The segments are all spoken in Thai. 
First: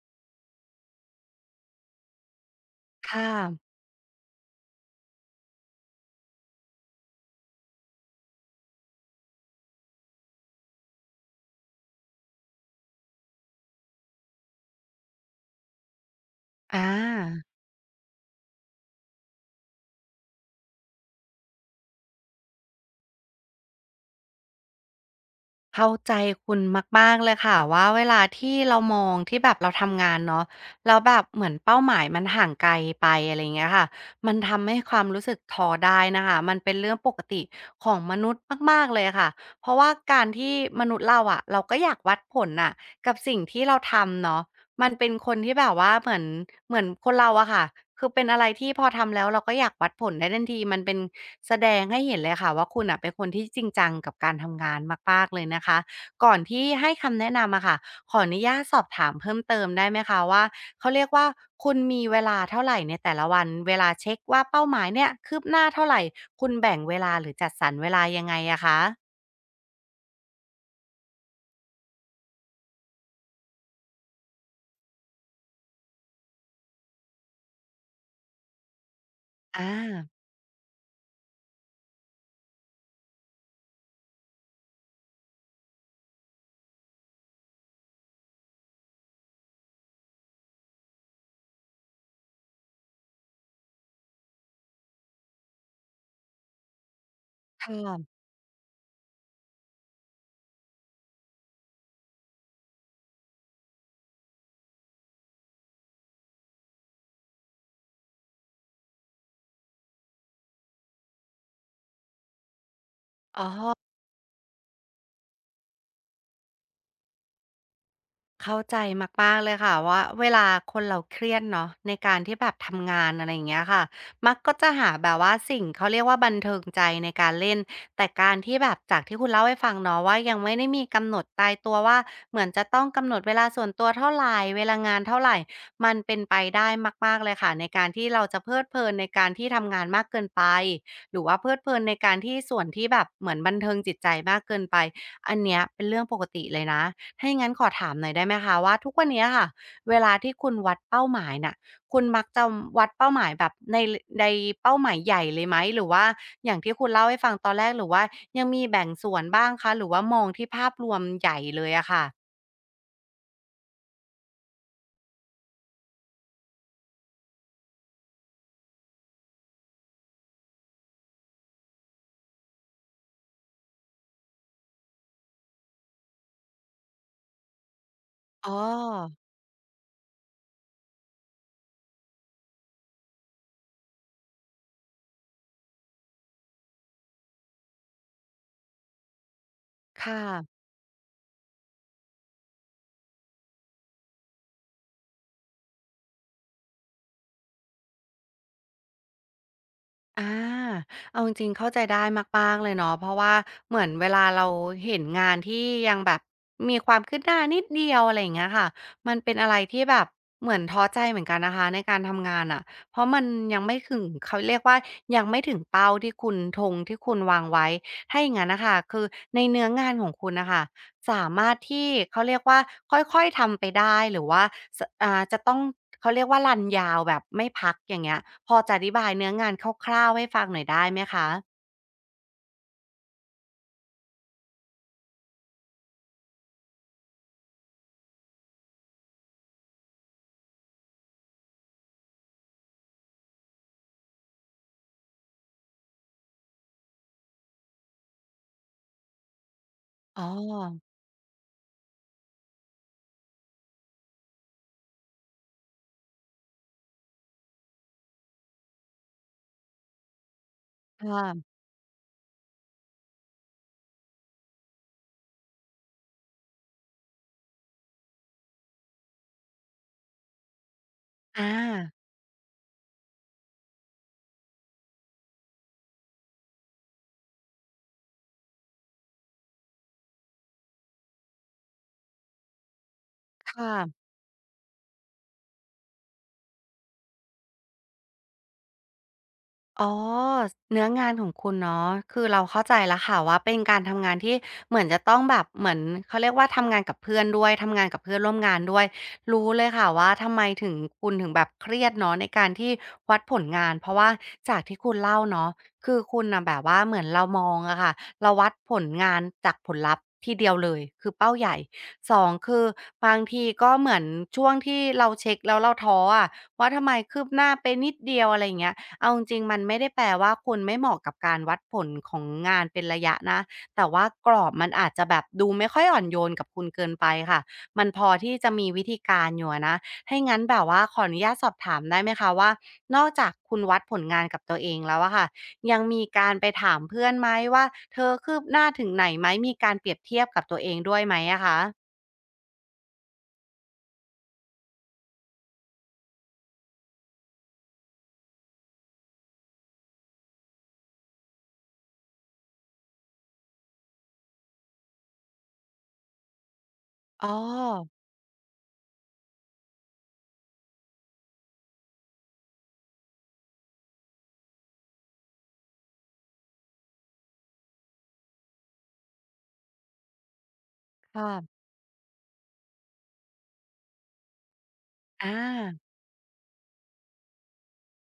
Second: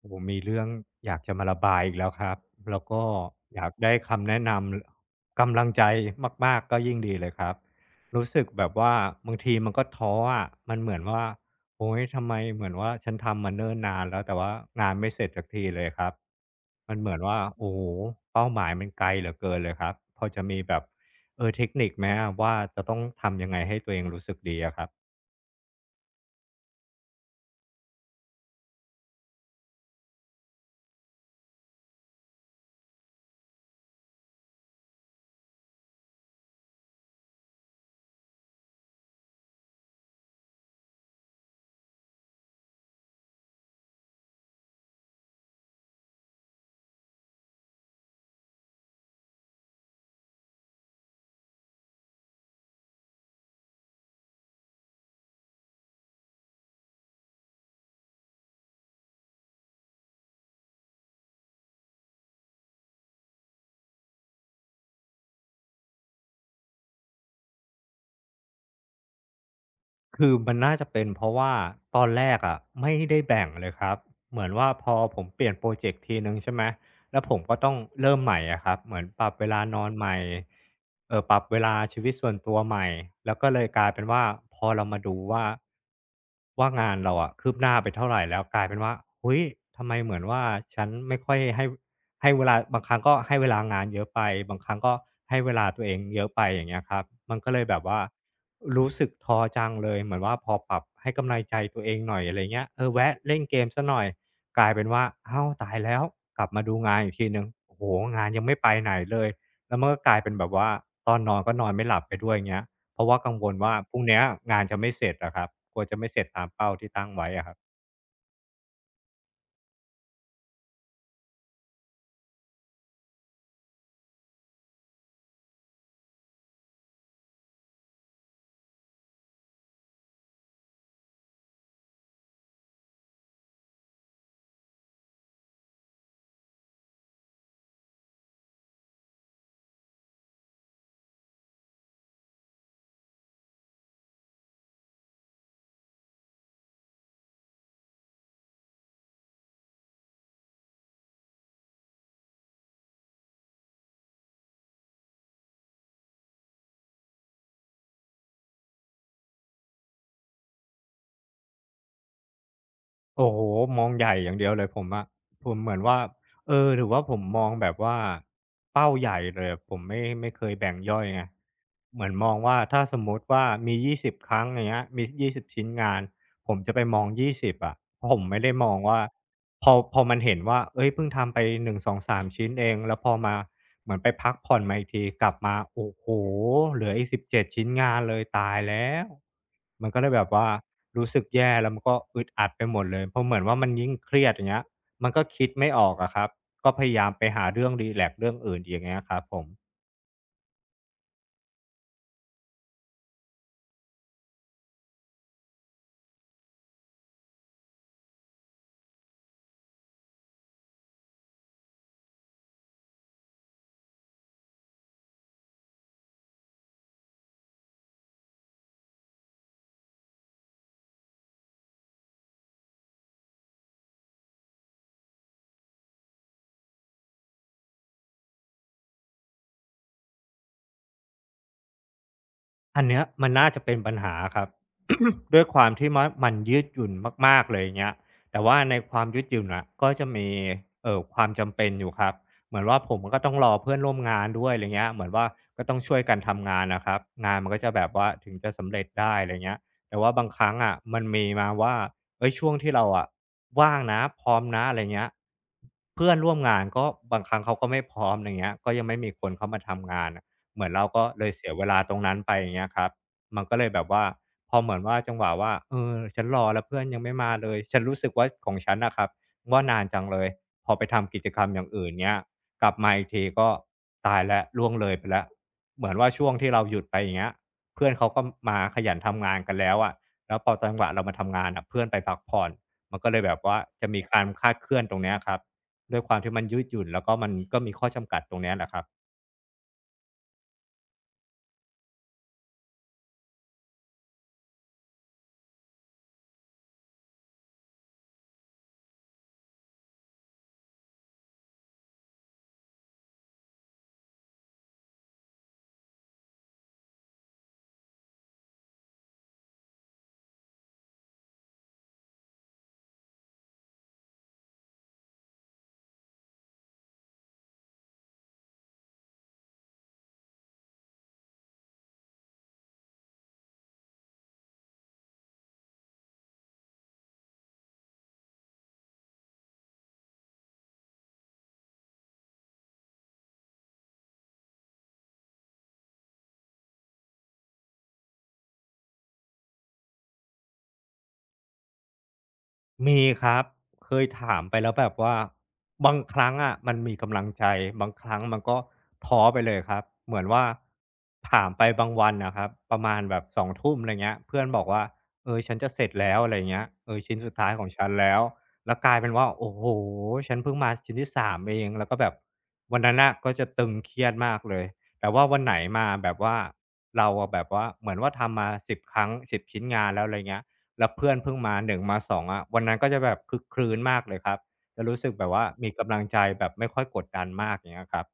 โอ้โฮมีเรื่องอยากจะมาระบายอีกแล้วครับ แล้วก็ค่ะอยากได้คำแนะนำกำลังใจมากๆก็ยิ่งดีเลยครับ รู้สึกแบบว่าบางทีมันก็ท้ออะมันเหมือนว่าโอ๊ยทำไมเหมือนว่าฉันทำมาเนิ่นนานแล้วแต่ว่างานไม่เสร็จสักทีเลยครับ อมันเหมือนว่าาโอ้โฮเป้าหมายมันไกลเหลือเกินเลยครับพอจะมีแบบเทคนิคไหมอะว่าจะต้องทำยังไงให้ตัวเองรู้สึกดีอะครับ เข้าใจคุณมากๆเลยค่ะว่าเวลาที่เรามองที่แบบเราทำงานเนาะแล้วแบบเหมือนเป้าหมายมันห่างไกลไปอะไรอย่างเงี้ยค่ะมันทำให้ความรู้สึกท้อได้นะคะมันเป็นเรื่องปกติของมนุษย์มากๆเลยค่ะเพราะว่าการที่มนุษย์เราอะเราก็อยากวัดผลน่ะกับสิ่งที่เราทำเนาะมันเป็นคนที่แบบว่าเหมือนคนเราอะค่ะคือเป็นอะไรที่พอทำแล้วเราก็อยากวัดผลได้ทันทีมันเป็น แสดงให้เห็นเลยค่ะว่าคุณอ่ะเป็นคนที่จริงจังกับการทำงานมากๆเลยนะคะก่อนที่ให้คำแนะนำอะค่ะขออนุญาตสอบถามเพิ่มเติมได้ไหมคะว่าเขาเรียกว่าคุณมีเวลาเท่าไหรในแต่ละวันเวลาเช็กว่าเป้าหมายเนี่ยคืบหน้าเท่าไหร่คุณแบ่งเวลาหรือจัดสรรเวลายังไงอะคะคือมันน่าจะเป็นเพราะว่าตอนแรกอะไม่ได้แบ่งเลยครับเหมือนว่าพอผมเปลี่ยนโปรเจกต์ทีหนึ่งใช่ไหมแล้วผมก็ต้องเริ่มใหม่อะครับเหมือนปรับเวลาอานอนใหม่ปรับเวลาชีวิตส่วนตัวใหม่แล้วก็เลยกลายเป็นว่าพอเรามาดูว่างานเราอะคืบหน้าไปเท่าไหรแล้วกลายเป็นว่าเฮ้ยทำไมเหมือนว่าฉันไม่ค่อยให้ ให้เวลาบางครั้งก็ให้เวลางานเยอะไปบางครั้งก็ให้เวลาตัวเองเยอะไปอย่างเงี้ยครับมันก็เลยค่แบบะว่ารู้สึกท้อจังเลยเหมือนว่าพอปรับให้กำลังใจตัวเองหน่อยอะไรเงี้ยแวะเล่นเกมเสียหน่อยกลายเป็นว่าอ้าวตายแล้วกลับมาดูงานอีกทีหนึ่งโอ้โฮงานยังไม่ไปไหนเลยแล้วมันก็กลายเป็นแบบว่าตอนนอนก็นอนไม่หลับไปด้วยเงี้ยเพราะว่ากังอ๋วอ ลว่าพรุ่งเนี้ยงานจะไม่เสร็จอะครับกลัวจะไม่เสร็จตามเป้าที่ตั้งไว้อะครับ เข้าใจมากๆเลยค่ะว่าเวลาคนเราเครียดเนาะในการที่แบบทำงานอะไรอย่างเงี้ยค่ะมักก็จะหาแบบว่าสิ่งเขาเรียกว่าบันเทิงใจในการเล่นแต่การที่แบบจากที่คุณเล่าให้ฟังเนาะว่ายังไม่ได้มีกำหนดตายตัวว่าเหมือนจะต้องกำหนดเวลาส่วนตัวเท่าไรเวลางานเท่าไรมันเป็นไปได้มากๆเลยค่ะในการที่เราจะเพลิดเพลินในการที่ทำงานมากเกินไปหรือว่าเพลิดเพลินในการที่ส่วนที่แบบเหมือนบันเทิงจิตใจมากเกินไปอันเนี้ยเป็นเรื่องปกติเลยนะ ให้งั้นขอถามหน่อยได้ไหมคะว่าทุกวันเนี้ยค่ะเวลาที่คุณวัดเป้าหมายน่ะคุณมักจะวัดเป้าหมายแบบในเป้าหมายใหญ่เลยไหมหรือว่าอย่างที่คุณเล่าให้ฟังตอนแรกหรือว่ายังมีแบ่งส่วนบ้างคะหรือว่ามองที่ภาพรวมใหญ่เลยอะค่ะโอ้โฮมองใหญ่อย่างเดียวเลยผมอะผมเหมือนว่าหรือว่าผมมองแบบว่าเป้าใหญ่เลยอะผมไม่เคยแบ่งย่อยไงเหมือนมองว่าถ้าสมมุติว่ามี20ครั้งอย่างเงี้ยมี20ชิ้นงานผมจะไปมองยี่สิบอะผมไม่อ๋ได้มองว่าอพอมันเห็นว่าเฮ้ยเพิ่งทำไปหนึ่งสองสา3ชิ้นเองแล้วพอมาเหมือนไปพักผ่อนมาอีกทีกลับมาโอ้โฮเหลืออีก1ดชิ้นงานเลยตายแล้วมันก็คเลยแบบว่า ่ะ รู้สึกแย่แล้วมันก็อึดอัดไปหมดเลยเพราะเหมือนว่ามันยิ่งเครียดอย่างเงี้ยมันก็คิดไม่ออกอะครับก็พยายามไปหาเรื่องรีแลกซ์เรื่องอื่นอย่างเงี้ยครับผม อาเอาจริงๆเข้าใจได้มากๆเลยเนาะเพราะว่าเหมือนเวลาเราเห็นงานที่ยังแบบมีความคืบหน้านิดเดียวอะไรอย่างเงี้ยค่ะมันเป็นอะไรที่แบบเหมือนท้อใจเหมือนกันนะคะในการทำงานอะเพราะมันยังไม่ถึงเขาเรียกว่ายังไม่ถึงเป้าที่คุณธงที่คุณวางไว้ถ้าอย่างนั้นนะคะคือในเนื้องานของคุณนะคะ สามารถที่เขาเรียกว่าค่อยๆทำไปได้หรือว่าสอ่าจะต้องเขาเรียกว่ารันยาวแบบไม่พักอย่างเงี้ยพอจะอธิบายเนื้องานคร่าวๆให้ฟังหน่อยได้ไหมคะอันเนี้ยมันน่าจะเป็นปัญหาครับ ด้วยความที่มะมันยืดหยุ่นมากๆเลยอย่างเงี้ยแต่ว่าในความยืดหยุ่นน่ะก็จะมีความจำเป็นอยู่ครับเหมือนว่าผมก็ต้องรอเพื่อนร่วมงานด้วยอะไรเงี้ยเหมือนว่าก็ต้องช่วยกันทำงานนะครับงานมันก็จะแบบว่าถึงจะสำเร็จได้อะไรเงี้ยแต่ว่าอ๋อบางครั้งอะมันมีมาว่าเอ้ยช่วงที่เราอะว่างนะพร้อมนะอะไรเงี้ยเพื่อนร่วมงานก็บางครั้งเขาก็ไม่พร้อมอะไรเงี้ยก็ยังไม่มีคนเข้ามาทำงาน เหมือนเราคก็เลยเสีย่ะเวลาตรงนั้นไปอย่างเงี้ยครับมันก็เลยแบบว่าพอเหมือนว่าจังหวะว่าฉันรอแล้วเพื่อนยังไม่มาเลยฉันรู้สึกว่าของฉันน่ะครับว่านานจังเลยพอไปทำกิจกรรอามอย่างอื่นเงี้ยกลับมาอีกทีก็ตายแล้วล่วงเลยไปแล้วเหมือนว่าช่วงที่เราหยุดไปอย่างเงี้ยเพื่อนเขาก็มาขยันทำงานกันแล้วอะแล้วพอจังหวะเรามาทำงานอ่ะเพื่อนไปพักผ่อนมันก็เลยแบบคว่าจะมี่ะ การคลาดเคลื่อนตรงเนี้ยครับด้วยความที่มันยืดหยุ่นแล้วก็มันก็มีข้อจำกัดตรงเนี้ยแหละครับ อ๋อเนื้องานของคุณเนาะคือเราเข้าใจแล้วค่ะว่าเป็นการทำงานที่เหมือนจะต้องแบบเหมือนเขาเรียกว่าทำงานกับเพื่อนด้วยทำงานกับเพื่อนร่วมงานด้วยรู้เลยค่ะว่าทำไมถึงคุณถึงแบบเครียดเนาะในการที่วัดผลงานเพราะว่าจากที่คุณเล่าเนาะคือคุณน่ะแบบว่าเหมือนเรามองอะค่ะเราวัดผลงานจากผลลัพธ์ทีเดียวเลยคือเป้าใหญ่สองคือบางทีก็เหมือนช่วงที่เราเช็กแล้วเราท้ออะว่าทำไมคืบหน้าไปนิดเดียวอะไรอย่างเงี้ย เอาจริงๆมันไม่ได้แปลว่าคุณไม่เหมาะกับการวัดผลของงานเป็นระยะนะแต่ว่ากรอบมันอาจจะแบบดูไม่ค่อยอ่อนโยนกับคุณเกินไปค่ะมันพอที่จะมีวิธีการอยู่อะนะให้า่างั้นแบบว่าขออนุญาตสอบถามได้ไหมคะว่านอกจากคุณวัดผลงานกับตัวเองแล้วอะค่ะยังมีการไปถามเพื่อนไหมว่าเธอคืบหน้าถึงไหนไหมมีการเปรียบเทียบกับตัวเองด้วยไหมอะคะมีครับเคยถามไปแล้วแบบว่าบางครั้งอะมันมีกำลังใจบางครั้งมันก็ท้อไปเลยครับเหมือนว่าถามไปบางวันนะครับประมาณแบบสองทุ่มอะไรเงี้ยเพื่อนบอกว่าฉันจะเสร็จแล้วอะไรเงี้ยชิ้นอ๋อสุดท้ายของฉันแล้วแล้วกลายเป็นว่าโอ้โฮฉันเพิ่งมาชิ้นที่สามเองแล้วก็แบบวันนั้นน่ะก็จะตึงเครียดมากเลยแต่ว่าวันไหนมาแบบว่าเราอะแบบว่าเหมือนว่าทำมา10ครั้งสิบชิ้นงานแล้วอะไรเงี้ย แล้วเพื่อนค่ะเพิ่งมา1มา2องอ่ะวันนั้นก็จะแบบคลึกครื้นมากเลยครับจะรู้สึกแบอบว่ามีา กำลังใจแบบไม่ค่อยกดดันมากอย่างเงี้ยครับ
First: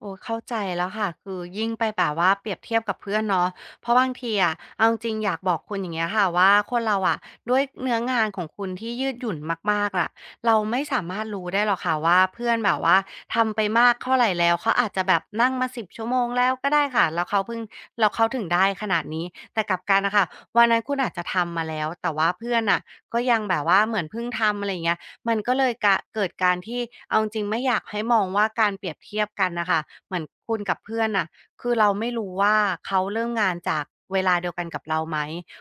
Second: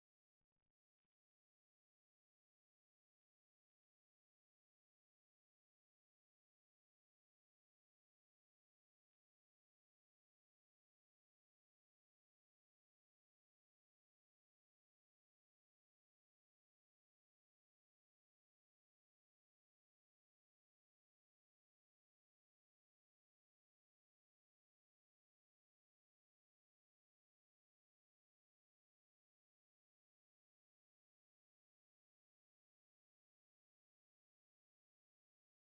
โอ้เข้าใจแล้วค่ะคือยิ่งไปแบบว่าเปรียบเทียบกับเพื่อนเนาะเพราะบางทีอะเอาจริงอยากบอกคุณอย่างเงี้ยค่ะว่าคนเราอะด้วยเนื้องานของคุณที่ยืดหยุ่นมากๆอะเราไม่สามารถรู้ได้หรอกค่ะว่าเพื่อนแบบว่าทำไปมากเท่าไหรแล้วเขาอาจจะแบบนั่งมา10 ชั่วโมงแล้วก็ได้ค่ะแล้วเขาเพิ่งเราเขาถึงได้ขนาดนี้แต่กลับกันนะคะวันนั้นคุณอาจจะทำมาแล้วแต่ว่าเพื่อนอ่ะก็ยังแบบว่าเหมือนเพิ่งทำอะไรอย่างเงี้ย มันก็เลยกะเกิดการที่เอาจริงๆไม่อยากให้มองว่าการเปรียบเทียบกันนะคะเหมือนคุณกับเพื่อนน่ะคือเราไม่รู้ว่าเขาเริ่มงานจากเวลาเดียวกันกับเราไหม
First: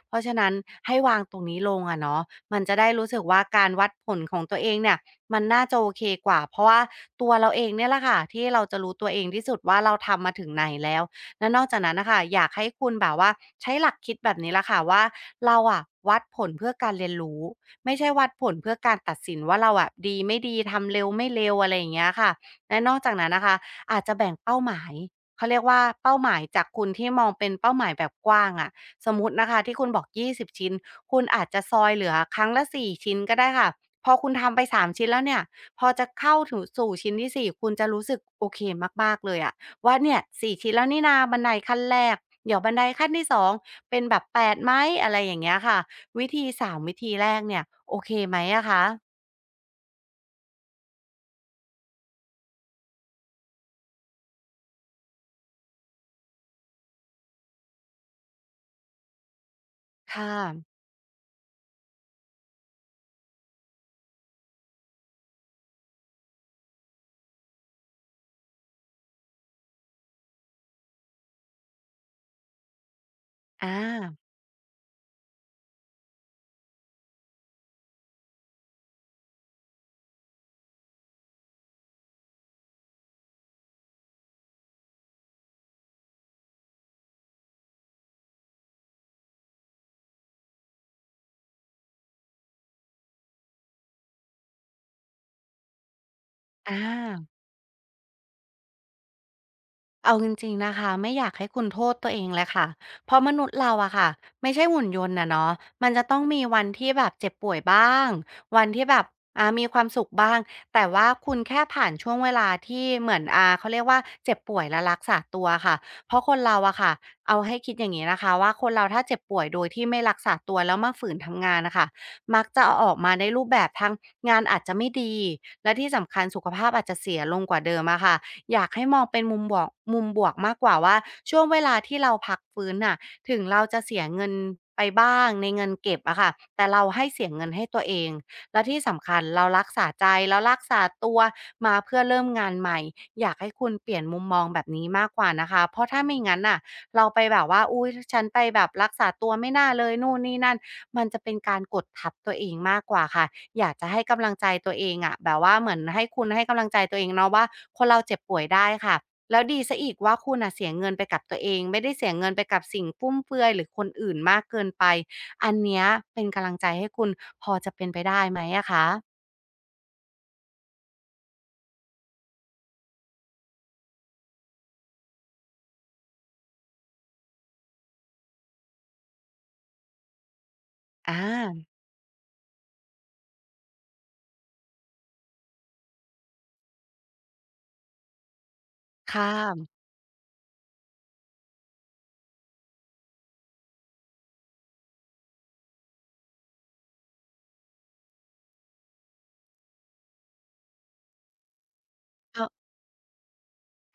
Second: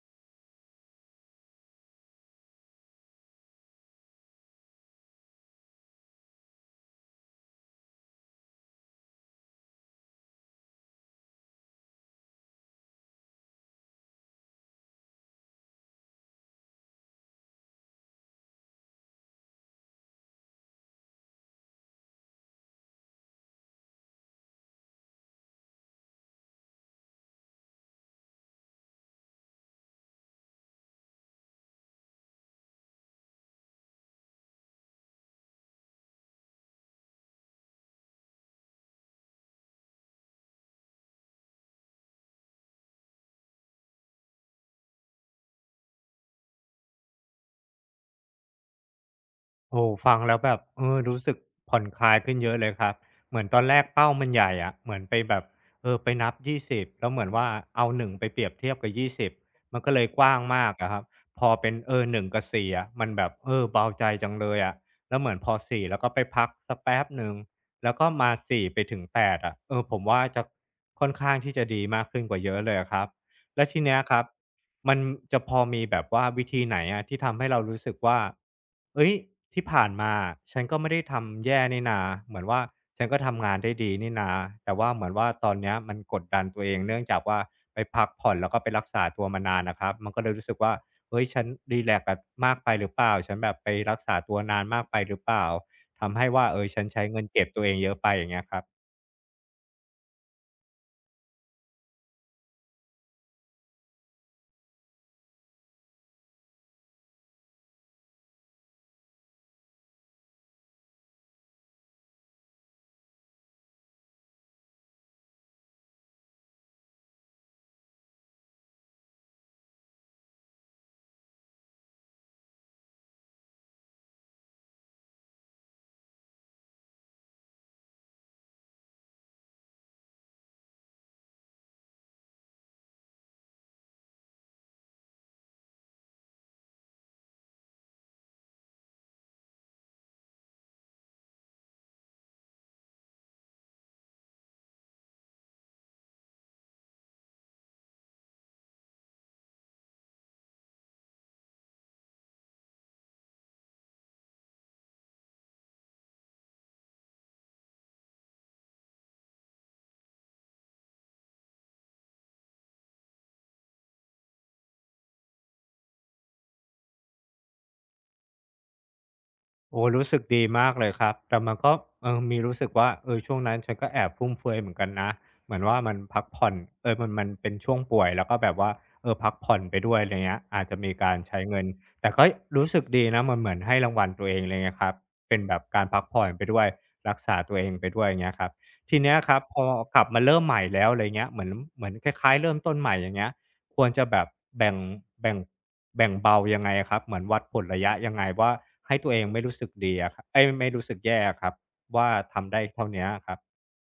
เพราะฉะนั้นให้วางตรงนี้ลงอะเนาะมันจะได้รู้สึกว่าการวัดผลของตัวเองเนี่ยมันน่าจะโอเคกว่าเพราะว่าตัวเราเองเนี่ยแหละค่ะที่เราจะรู้ตัวเองที่สุดว่าเราทำมาถึงไหนแล้วและนอกจากนั้นนะคะอยากให้คุณแบบว่าใช้หลักคิดแบบนี้ละค่ะว่าเราอะวัดผลเพื่อการเรียนรู้ ไม่ใช่วัดผลเพื่อการตัดสินว่าเราอะดีไม่ดีทำเร็วไม่เร็วอะไรอย่างเงี้ยค่ะและนอกจากนั้นนะคะอาจจะแบ่งเป้าหมายเขาเรียกว่าเป้าหมายจากคุณที่มองเป็นเป้าหมายแบบกว้างอะสมมุตินะคะที่คุณบอก20ชิ้นคุณอาจจะซอยเหลือครั้งละ4ชิ้นก็ได้ค่ะพอคุณทำไป3ชิ้นแล้วเนี่ยพอจะเข้าถึงสู่ชิ้นที่4คุณจะรู้สึกโอเคมากๆเลยอะว่าเนี่ยสี่ชิ้นแล้วนี่นาบันไดขั้นแรกเดี๋ยวบันไดขั้นที่สองเป็นแบบแปดไหมอะไรอย่างเงี้ยค่ะ วิธีสามวิธีแรกเนี่ยโอเคไหมอะคะ โอ้ฟังแล้วแบบรู้สึกผ่อนคลายขึ้นเยอะเลยครับเหมือนตอนแรกเป้ามันใหญ่อะเหมือนไปแบบไปนับ20แล้วเหมือนว่าเอาหนึ่งไปเปรียบเทียบกับ20มันก็เลยกว้าค่ะงมากอะครับพอเป็น1กับ4อะมันแบบเบาใจจังเลยอะแล้วเหมือนพอสี่แล้วก็ไปพักสักแป๊บหนึ่งแล้วก็มาสี่ไปถึง8อะเออผมว่าจะค่อนข้างที่จะดีมากขึ้นกว่าเยอะเลยอะครับแล้อวทีเนี้ยครัาบ มันจะพอมีแบบว่าวิธีไหนอะที่ทำให้เรารู้สึกว่าเฮ้ยที่ผ่านมาฉันก็ไม่ได้ทำแย่นี่นาเหมือนว่าฉันก็ทำงานได้ดีนี่นาแต่ว่าเหมือนว่าตอนเนี้ยมันกดดันตัวเองเนื่องจากว่าไปพักผ่อนแล้วก็ไปรักษาตัวมานานนะครับมันก็เลยรู้สึกว่าเฮ้ยฉันรีแลกซ์กับมากไปหรือเปล่าฉันแบบไปรักษาตัวนานมากไปหรือเปล่าทำให้ว่าอา ฉันใช้เงินเก็บตัวเองเยอะไปอย่างเงี้ยครับ เอาจริงๆนะคะไม่อยากให้คุณโทษตัวเองเลยค่ะเพราะมนุษย์เราอะค่ะไม่ใช่หุ่นยนต์นะเนาะมันจะต้องมีวันที่แบบเจ็บป่วยบ้างวันที่แบบมีความสุขบ้างแต่ว่าคุณแค่ผ่านช่วงเวลาที่เหมือนเขาเรียกว่าเจ็บป่วยและรักษาตัวค่ะเพราะคนเราอะค่ะเอาให้คิดอย่างนี้นะคะว่าคนเราถ้าเจ็บป่วยโดยที่ไม่รักษาตัวแล้วมาฝืนทำงานนะคะมักจะเอาออกมาในรูปแบบทั้งงานอาจจะไม่ดีและที่สำคัญสุขภาพอาจจะเสียลงกว่าเดิมอะค่ะ อยากให้มองเป็นมุมบวกมุมบวกมากกว่าว่าช่วงเวลาที่เราพักฟื้นน่ะถึงเราจะเสียเงินไปบ้างในเงินเก็บอะค่ะแต่เราให้เสียเงินให้ตัวเองและที่สำคัญเรารักษาใจแล้ารักษาตัวมาเพื่อเริ่มงานใหม่อยากให้คุณเปลี่ยนมุมมองแบบนี้มากกว่านะคะเพราะถ้าไม่งั้นน่ะเราไปแบบว่าอุ๊ยฉันไปแบบรักษาตัวไม่น่าเลยนู่นนี่นั่น มันจะเป็นการกดทับตัวเองมากกว่าค่ะอยากจะให้กำลังใจตัวเองอะแบบว่าเหมือนให้คุณให้กำลังใจตัวเองเนาะว่าคนเราเจ็บป่วยได้ค่ะแล้วดีเสียอีกว่าคุณน่ะเสียเงินไปกับตัวเองไม่ได้เสียเงินไปกับสิ่งฟุ่มเฟือยหรือคนอื่นมากเกินไปอันเนี้ยเป็นกำลังใจให้คุณพอจะเป็นไปได้ไหมอะคะโอ้รู้สึกดีมากเลยครับแต่มันก็มีรู้สึกว่าช่วงนั้นฉันก็แอบฟุ่มเฟือยเหมือนกันนะเหมือนว่ามันพักผ่อนมันเป็นช่วงป่วยแล้วก็แบบว่าพักผ่อนไปด้วยอะไรเงี้ยอาจจะมีอการใช้เงิานแต่ก็รู้สึกดีนะมันเหมือนให้รางวัลตัวเองเลยนะครับเป็นแบบการพักผ่อนไปด้วยรักษาตัวเองไปด้วยอย่างเงี้ยครับทีเนี้ยค่ครับพอะกลับมาเริ่มใหม่แล้วอะไรเงี้ยเหมือนคล้ายๆเริ่มต้นใหม่อย่างเงี้ย ควรจะแบบแบ่งแบ่งแบ่งเบายังไงอะครับเหมือนวัดผลระยะยังไงว่าให้ตัวเองไม่รู้สึกดีอะครับเอ้ยไม่รู้สึกแย่อะครับว่าค่ะ ทำได้เท่าเนี้ยครับ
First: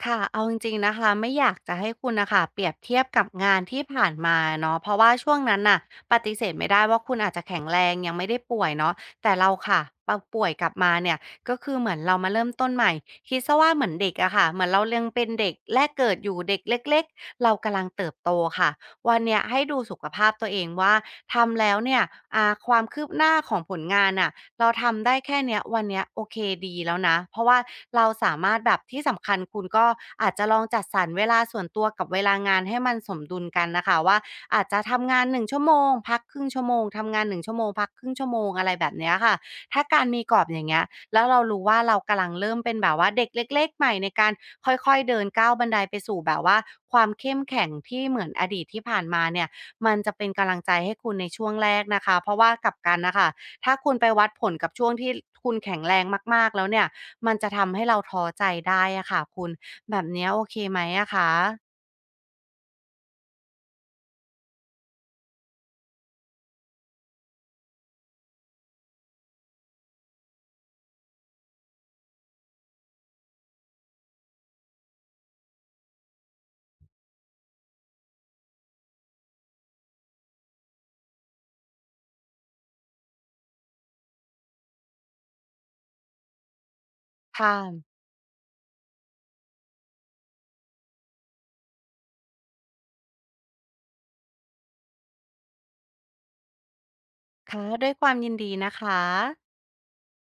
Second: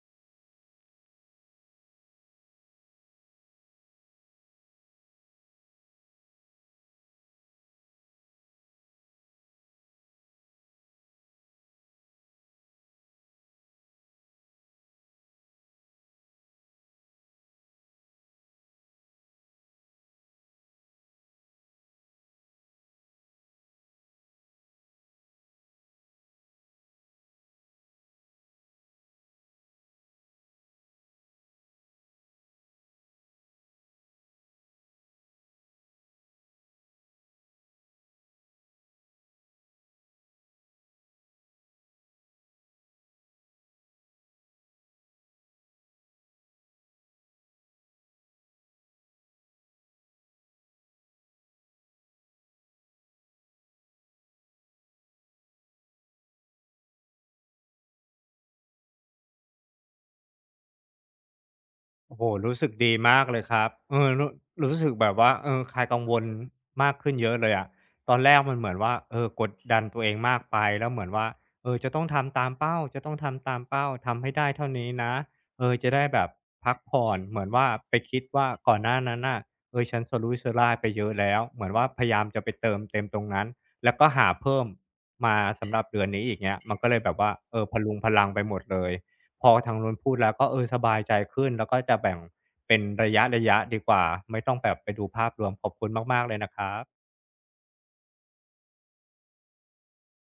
ค่ะ เอาจริงๆนะคะไม่อยากจะให้คุณนะคะเปรียบเทียบกับงานที่ผ่านมาเนาะเพราะว่าช่วงนั้นน่ะปฏิเสธไม่ได้ว่าคุณอาจจะแข็งแรงยังไม่ได้ป่วยเนาะแต่เราค่ะเราป่วยกลับมาเนี่ยก็คือเหมือนเรามาเริ่มต้นใหม่คิดซะว่าเหมือนเด็กอะค่ะเหมือนเรายังเป็นเด็กแรกเกิดอยู่เด็กเล็กๆเรากำลังเติบโตค่ะวันเนี้ยให้ดูสุขภาพตัวเองว่าทำแล้วเนี่ยความคืบหน้าของผลงานน่ะ เราทำได้แค่เนี้ยวันเนี้ยโอเคดีแล้วนะเพราะว่าเราสามารถแบบที่สำคัญคุณก็อาจจะลองจัดสรรเวลาส่วนตัวกับเวลางานให้มันสมดุลกันนะคะว่าอาจจะทำงานหนึ่งชั่วโมงพักครึ่งชั่วโมงทำงานหนึ่งชั่วโมงพักครึ่งชั่วโมงอะไรแบบเนี้ยค่ะถ้าการมีกรอบอย่างเงี้ยแล้วเรารู้ว่าเรากำลังเริ่มเป็นแบบว่าเด็กเล็กๆใหม่ในการค่อยๆเดินก้าวบันไดไปสู่แบบว่าความเข้มแข็งที่เหมือนอดีตที่ผ่านมาเนี่ยมันจะเป็นกำลังใจให้คุณในช่วงแรกนะคะเพราะว่ากลับกันนะคะ ถ้าคุณไปวัดผลกับช่วงที่คุณแข็งแรงมากๆแล้วเนี่ย มันจะทำให้เราท้อใจได้อะค่ะคุณ แบบเนี้ยโอเคไหมอะคะโอ้โหรู้สึกดีมากเลยครับเออรู้สึกแบบว่าคลายกังวลมากขึ้นเยอะเลยอะตอนแรกมันเหมือนว่ากดดันตัวเองมากไปแล้วเหมือนว่าจะต้องทำตามเป้าจะต้องทำตามเป้าทำให้ได้เท่านี้นะจะได้แบบพักผ่อนเหมือนว่าไปคิดว่าก่อนหน้านั้นน่ะฉันสะรุ่ยสะร่ายไปเยอะแล้วเหมือนว่าพยายามจะไปเติมเต็มตรงนั้นแล้วก็หาเพิ่มมาสำหรับเดือนนี้อีกเงี้ยมันก็เลยแบบว่าค่ะ พะรุงพะรังไปหมดเลย พอทางนู้นพูดแล้วก็สบายใจขึ้นแล้วก็จะแบ่งเป็นระยะดีกว่าไม่ต้องแบบไปดูภาพรวมขอบคุณมากๆเลยนะครับค่ะ ด้วยความยินดีนะคะ